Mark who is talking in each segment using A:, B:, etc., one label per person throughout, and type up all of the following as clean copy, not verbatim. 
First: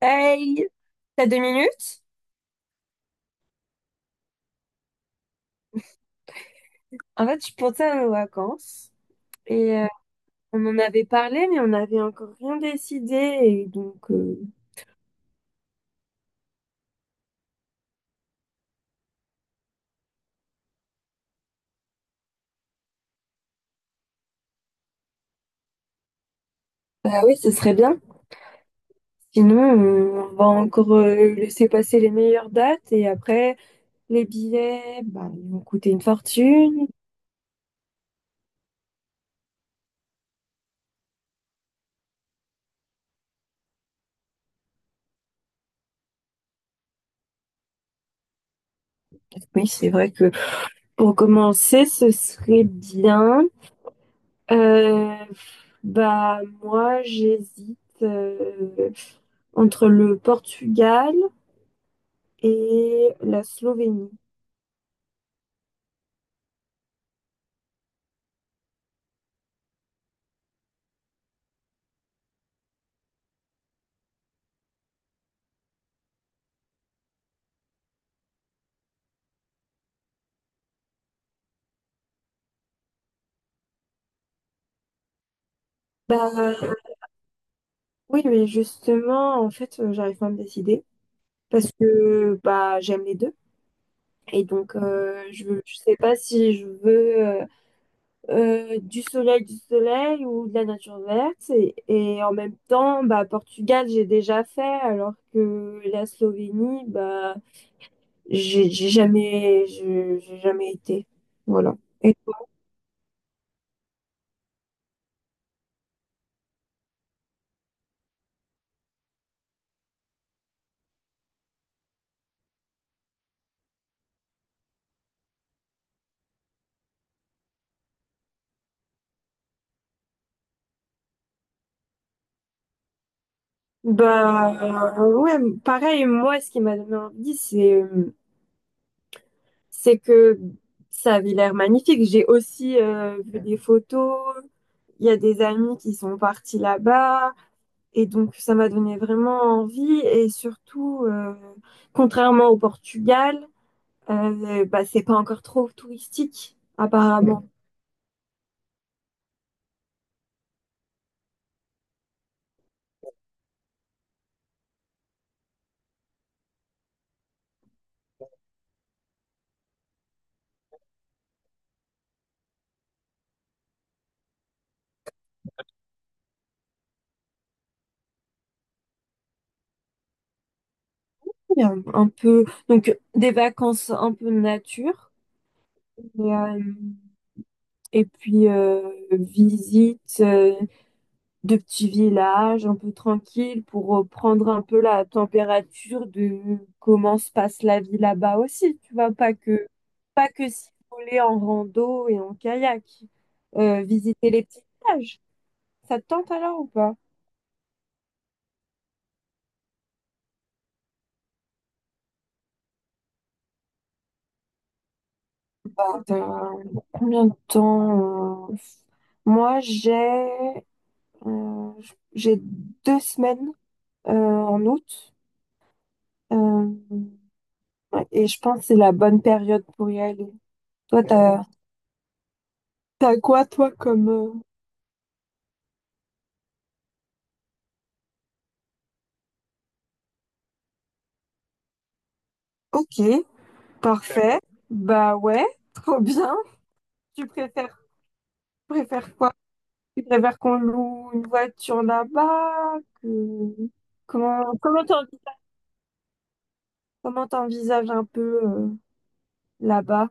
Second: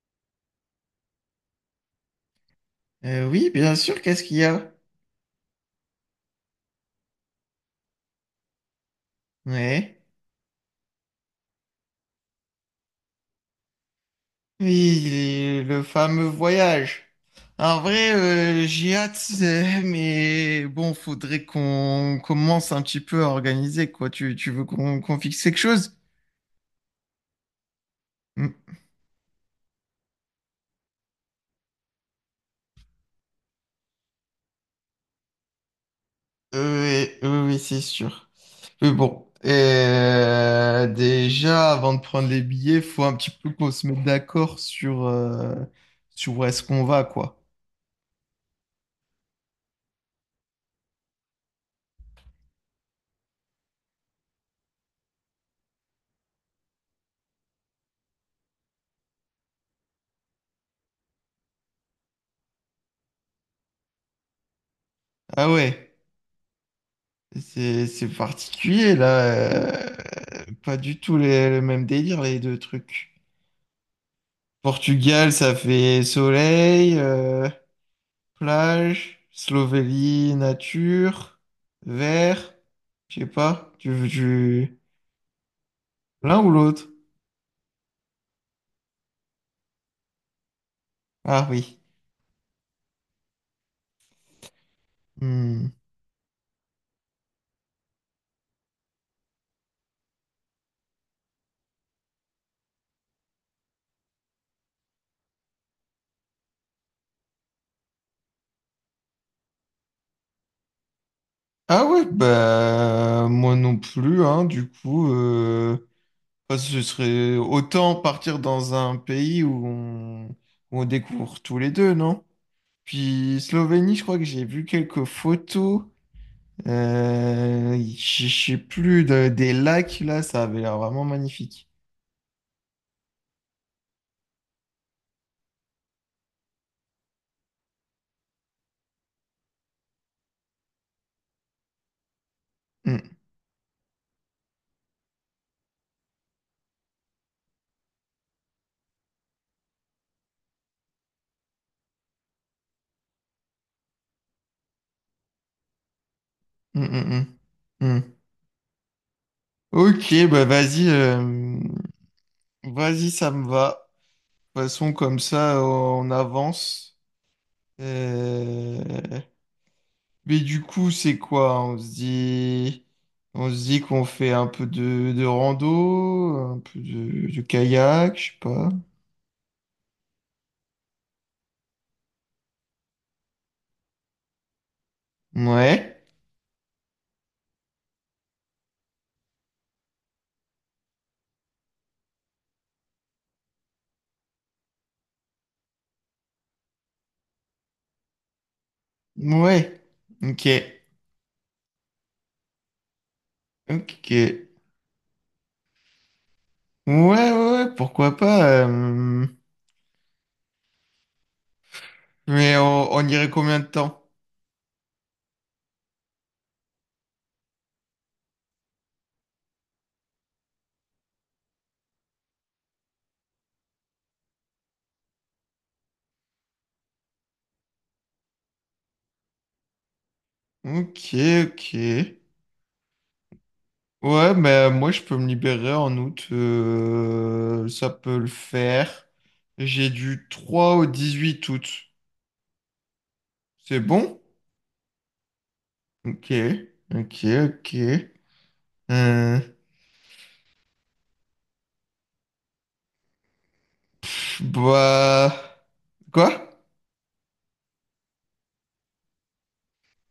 A: Hey, t'as deux minutes?
B: Oui, bien sûr, qu'est-ce qu'il y a?
A: En fait, je pensais à nos vacances et
B: Ouais.
A: on en avait parlé, mais on n'avait encore rien décidé. Et
B: Oui, le fameux voyage. En vrai, j'ai hâte, mais bon, faudrait qu'on commence un petit peu à organiser, quoi. Tu veux qu'on fixe quelque chose?
A: bah oui, ce serait bien.
B: Mm.
A: Sinon, on va encore laisser passer les meilleures dates, et après, les billets, bah, ils vont coûter une fortune.
B: Oui, oui, oui, c'est sûr. Mais bon, déjà, avant de prendre les billets, faut un petit peu qu'on se mette d'accord sur, sur où est-ce qu'on va, quoi.
A: Oui, c'est vrai que pour commencer, ce serait bien. Euh, Bah, moi, j'hésite entre le Portugal et la Slovénie.
B: Ah ouais. C'est particulier là, euh, pas du tout le même délire les deux trucs. Portugal, ça fait soleil, plage, Slovénie, nature, vert, je sais pas, tu veux
A: Bah
B: l'un ou l'autre?
A: oui, mais justement, en fait, j'arrive pas à me décider
B: Ah
A: parce
B: oui.
A: que bah j'aime les deux. Et donc
B: Hmm.
A: je sais pas si je veux du soleil ou de la nature verte. Et en même temps, bah Portugal, j'ai déjà fait, alors que la Slovénie, bah j'ai jamais je- j'ai jamais été. Voilà.
B: Ah ouais,
A: Et toi?
B: bah moi non plus, hein, du coup, parce que ce serait autant partir dans un pays où on découvre tous les deux, non? Puis Slovénie, je crois que j'ai vu quelques photos. Je sais plus, des lacs, là, ça avait l'air vraiment magnifique.
A: Bah ouais, pareil, moi ce qui m'a donné envie, c'est que ça avait l'air magnifique. J'ai aussi
B: Mm,
A: vu des photos. Il y a des amis qui sont partis là-bas. Et donc, ça m'a donné vraiment envie. Et surtout, contrairement au Portugal, bah, c'est pas encore trop touristique,
B: mm, mm,
A: apparemment.
B: mm, mm. Ok, bah vas-y, vas-y, ça me va. De toute façon, comme ça, on avance. Euh, Mais du coup, c'est quoi? On se dit qu'on fait un peu de rando, un peu de kayak, je sais pas.
A: Il y a un peu, donc, des vacances un peu nature.
B: Ouais.
A: Et, euh, et visite de petits villages un peu tranquilles pour prendre un peu la température de comment se passe la vie là-bas aussi, tu vois,
B: Ouais,
A: pas que
B: ok,
A: s'isoler en rando et en kayak.
B: ok. Ok.
A: Visiter les petits villages. Ça te tente alors ou pas?
B: Ouais, ouais, ouais, pourquoi pas. Mais on irait combien de temps?
A: Euh, combien de temps? Moi, euh, j'ai deux semaines en août, euh, ouais, et je pense que c'est la bonne période pour y aller. Toi,
B: Ok, ok.
A: t'as quoi toi comme
B: Ouais, bah moi je peux me libérer en août. Ça peut le faire. J'ai du 3 au 18 août.
A: Ok,
B: C'est bon?
A: parfait. Bah ouais, trop
B: Ok,
A: bien.
B: ok,
A: Tu
B: ok.
A: préfères, préfères quoi?
B: Euh,
A: Tu préfères qu'on loue une voiture là-bas?
B: pff,
A: Comment, comment t'en-
B: bah... Quoi?
A: comment t'envisages un peu là-bas?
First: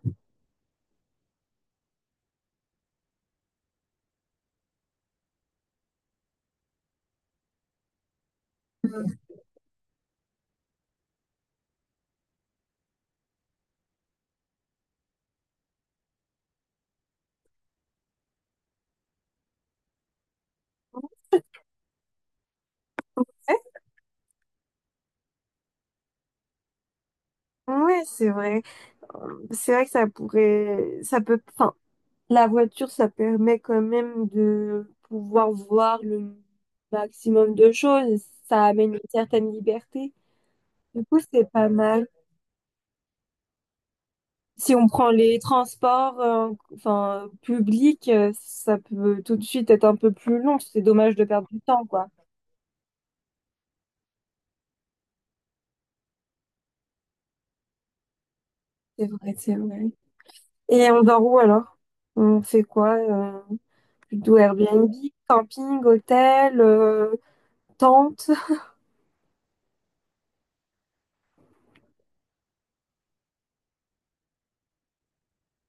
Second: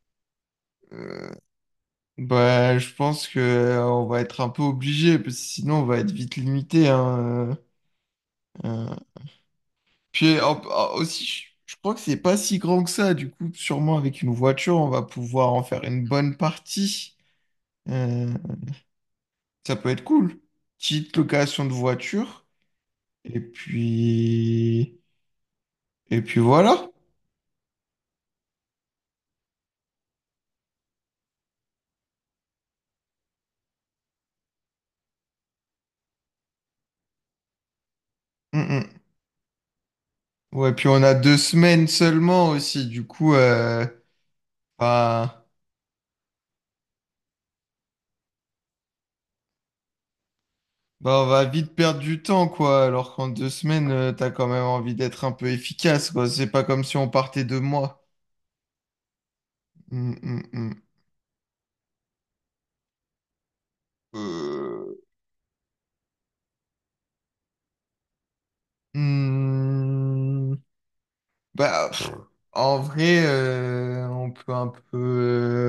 B: Bah, je pense que on va être un peu obligé, parce que sinon on va être vite limité. hein, euh, euh. Puis aussi, je crois que c'est pas si grand que ça. Du coup, sûrement avec une voiture, on va pouvoir en faire une bonne partie. Euh, Ça peut être cool. Petite location de voiture. Et puis, et puis voilà.
A: Ouais, ouais, c'est vrai. C'est vrai que ça peut, enfin, la voiture, ça permet quand même de pouvoir voir le maximum de choses.
B: Mm,
A: Ça amène une
B: mm.
A: certaine liberté.
B: Ouais, puis on
A: Du
B: a
A: coup,
B: deux
A: c'est pas
B: semaines
A: mal.
B: seulement aussi. Du coup,
A: Si on prend
B: enfin,
A: les transports, enfin, publics, ça peut tout de suite être un peu plus long. C'est dommage
B: bah,
A: de
B: on va
A: perdre du
B: vite
A: temps,
B: perdre
A: quoi.
B: du temps, quoi, alors qu'en 2 semaines, t'as quand même envie d'être un peu efficace, quoi. C'est pas comme si on partait 2 mois.
A: C'est vrai, c'est vrai.
B: Hum, hum, hum.
A: Et on dort où alors? On fait quoi? Plutôt Airbnb,
B: Euh,
A: camping, hôtel, tente.
B: hum. Bah, pff, en vrai, on peut un peu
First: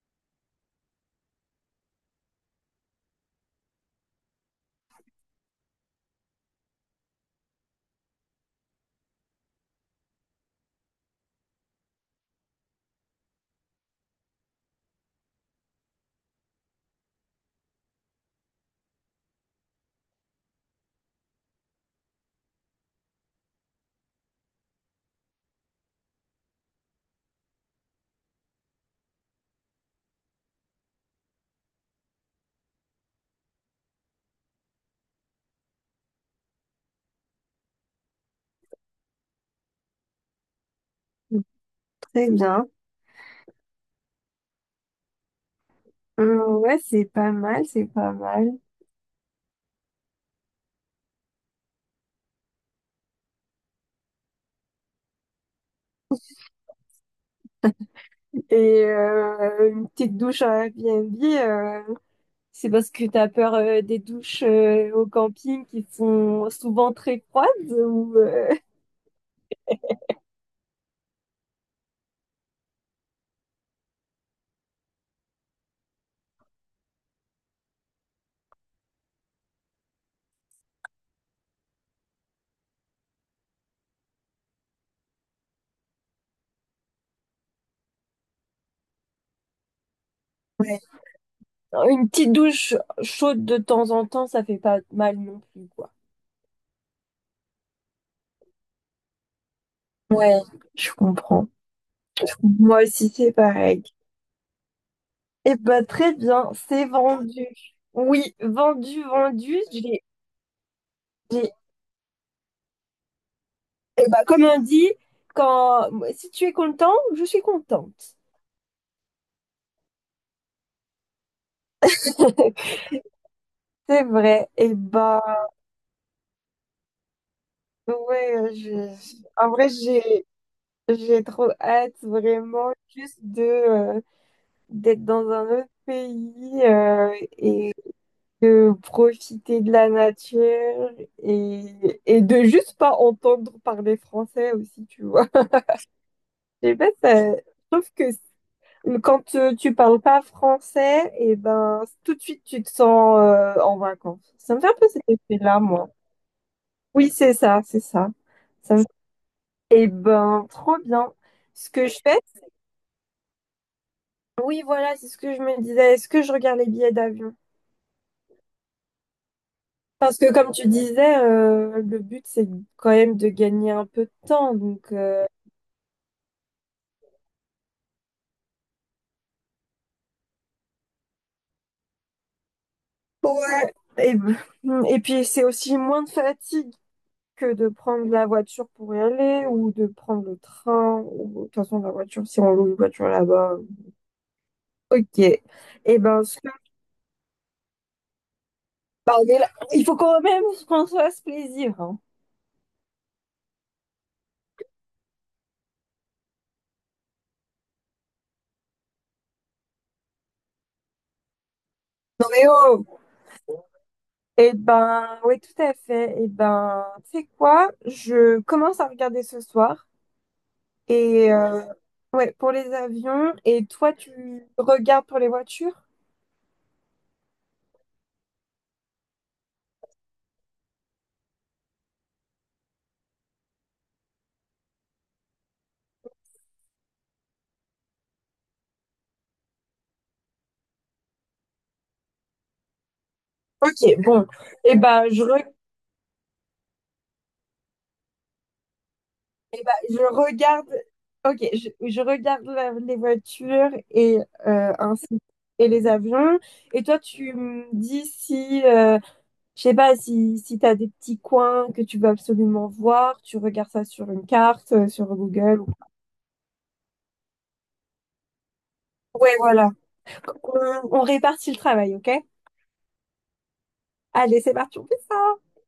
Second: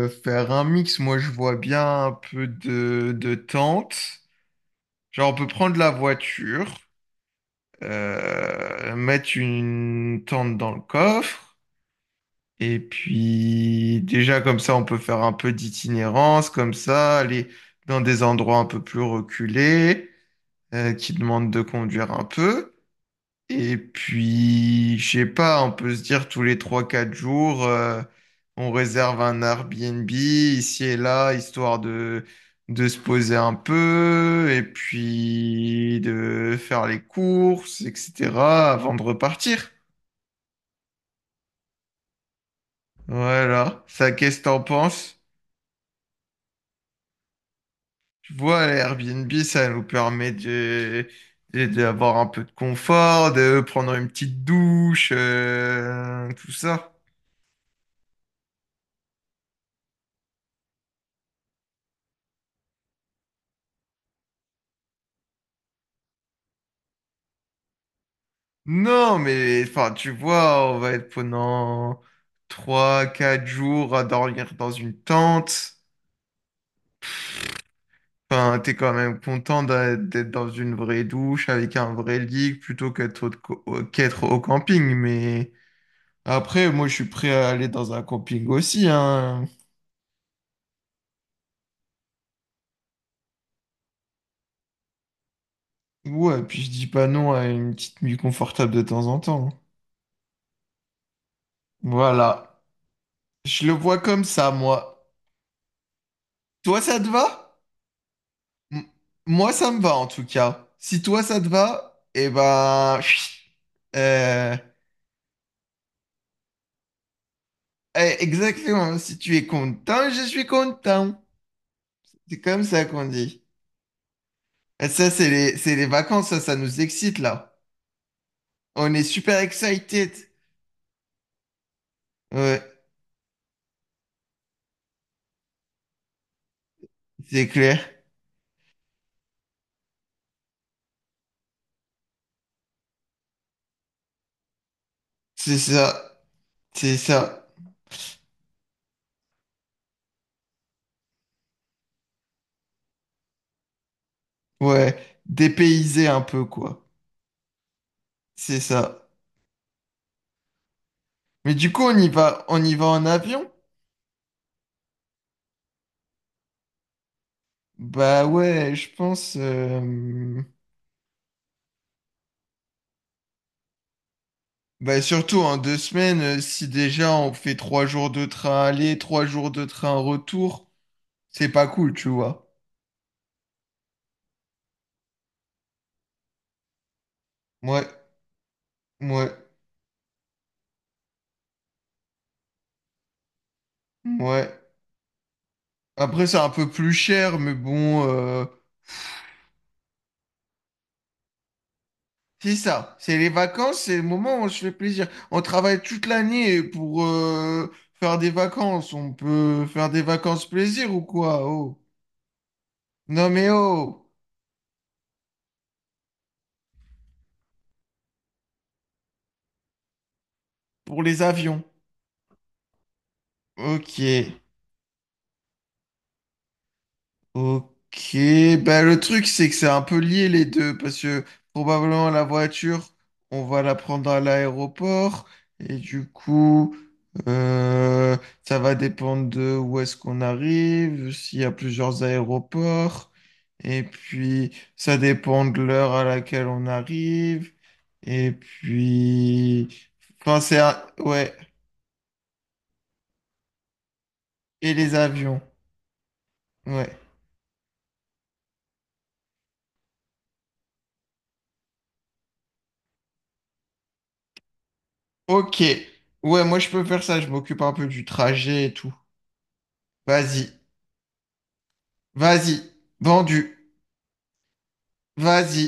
B: faire un mix. Moi, je vois bien un peu de tente. Genre, on peut prendre la voiture, mettre une tente dans le coffre. Et puis déjà comme ça, on peut faire un peu d'itinérance, comme ça, aller dans des endroits un peu plus reculés, qui demandent de conduire un peu. Et puis, je sais pas, on peut se dire tous les trois quatre jours, on réserve un Airbnb ici et là, histoire de se poser un peu, et puis de faire les courses, etc., avant de repartir.
A: Très bien.
B: Voilà. Ça, qu'est-ce que t'en penses?
A: Ouais, c'est pas mal, c'est pas
B: Tu
A: mal.
B: vois, Airbnb, ça nous permet d'avoir un peu de confort, de prendre une petite douche, tout ça.
A: Et une petite douche à Airbnb, c'est parce que t'as peur des douches au camping qui sont souvent très froides ou
B: Non, mais enfin, tu vois, on va être pendant trois, quatre jours à dormir dans une tente. Enfin, t'es quand même content d'être dans une vraie douche avec un vrai lit plutôt qu'être au camping. Mais après, moi, je suis prêt à aller dans un camping aussi, hein.
A: Ouais, une petite douche chaude de temps en temps, ça fait pas mal non plus, quoi.
B: Ouais, puis je dis pas non à une petite nuit confortable de temps en temps, hein.
A: Ouais, je comprends.
B: Voilà.
A: Moi aussi, c'est
B: Je le
A: pareil.
B: vois comme ça, moi.
A: Eh ben, très bien,
B: Toi,
A: c'est
B: ça te
A: vendu.
B: va?
A: Oui,
B: M-
A: vendu,
B: Moi,
A: vendu.
B: ça me va, en tout cas. Si toi, ça te
A: J'ai...
B: va, eh ben... chut.
A: Eh ben, comme
B: Euh,
A: on dit, quand... si tu es content, je suis
B: eh,
A: contente.
B: exactement. Si tu es content, je suis content. C'est comme ça qu'on dit.
A: C'est vrai. Et
B: Et ça,
A: bah,
B: c'est les vacances, ça nous excite, là.
A: ouais, je...
B: On est super
A: en vrai,
B: excited.
A: j'ai trop hâte
B: Ouais,
A: vraiment juste de d'être dans un autre pays
B: c'est
A: et
B: clair.
A: de profiter de la nature et de juste pas entendre parler français aussi, tu vois.
B: C'est ça.
A: Je sais pas,
B: C'est
A: je
B: ça.
A: trouve que quand tu parles pas français, et ben tout de suite tu te sens en vacances. Ça me fait un peu
B: Ouais.
A: cet effet-là, moi.
B: Dépaysé un peu, quoi.
A: Oui, c'est ça, c'est ça.
B: C'est
A: Ça me...
B: ça.
A: Eh ben, trop bien.
B: Mais
A: Ce
B: du coup,
A: que
B: on
A: je
B: y
A: fais,
B: va, on y va en avion?
A: oui, voilà, c'est ce que je me disais. Est-ce que je regarde les billets d'avion?
B: Bah ouais, je pense.
A: Parce que comme tu disais, le but c'est quand même de gagner un peu de temps.
B: Bah surtout en 2 semaines, si déjà on fait 3 jours de train aller, 3 jours de train retour, c'est pas cool, tu vois.
A: Ouais. Et puis c'est aussi moins de fatigue que de
B: Ouais,
A: prendre la voiture pour y
B: ouais,
A: aller ou de prendre le train ou de toute façon la voiture si on loue une voiture là-bas.
B: ouais.
A: Ok.
B: Après, c'est un peu plus cher, mais bon,
A: Bah, il faut quand même qu'on se fasse plaisir, hein.
B: c'est ça. C'est les vacances, c'est le moment où on se fait plaisir. On travaille toute l'année pour faire des vacances. On peut faire des vacances plaisir ou quoi? Oh.
A: Non mais oh.
B: Non mais oh.
A: Et ben oui tout à fait. Et ben tu sais quoi? Je commence à regarder ce soir
B: Pour les
A: et
B: avions.
A: euh, ouais pour les avions, et toi
B: Ok,
A: tu regardes pour les voitures?
B: ok. Ben, le truc, c'est que c'est un peu lié les deux, parce que probablement la voiture, on va la prendre à l'aéroport, et du coup, euh, ça va dépendre de où est-ce qu'on arrive, s'il y a plusieurs aéroports, et
A: Ok, bon.
B: puis
A: Eh
B: ça
A: ben, je,
B: dépend
A: re-
B: de l'heure à laquelle on arrive, et puis...
A: je
B: Enfin,
A: regarde.
B: Ouais,
A: Je regarde les voitures et
B: et les
A: ainsi
B: avions.
A: et les avions. Et
B: Ouais.
A: toi, tu me dis si, je sais pas, si t'as des petits coins que tu veux absolument voir, tu regardes ça sur une carte, sur Google.
B: Ok.
A: Ou...
B: Ouais, moi je peux faire ça, je m'occupe un peu du trajet et tout.
A: ouais, voilà.
B: Vas-y.
A: On répartit le travail, ok?
B: Vas-y. Vendu.
A: Allez, c'est parti.
B: Vas-y.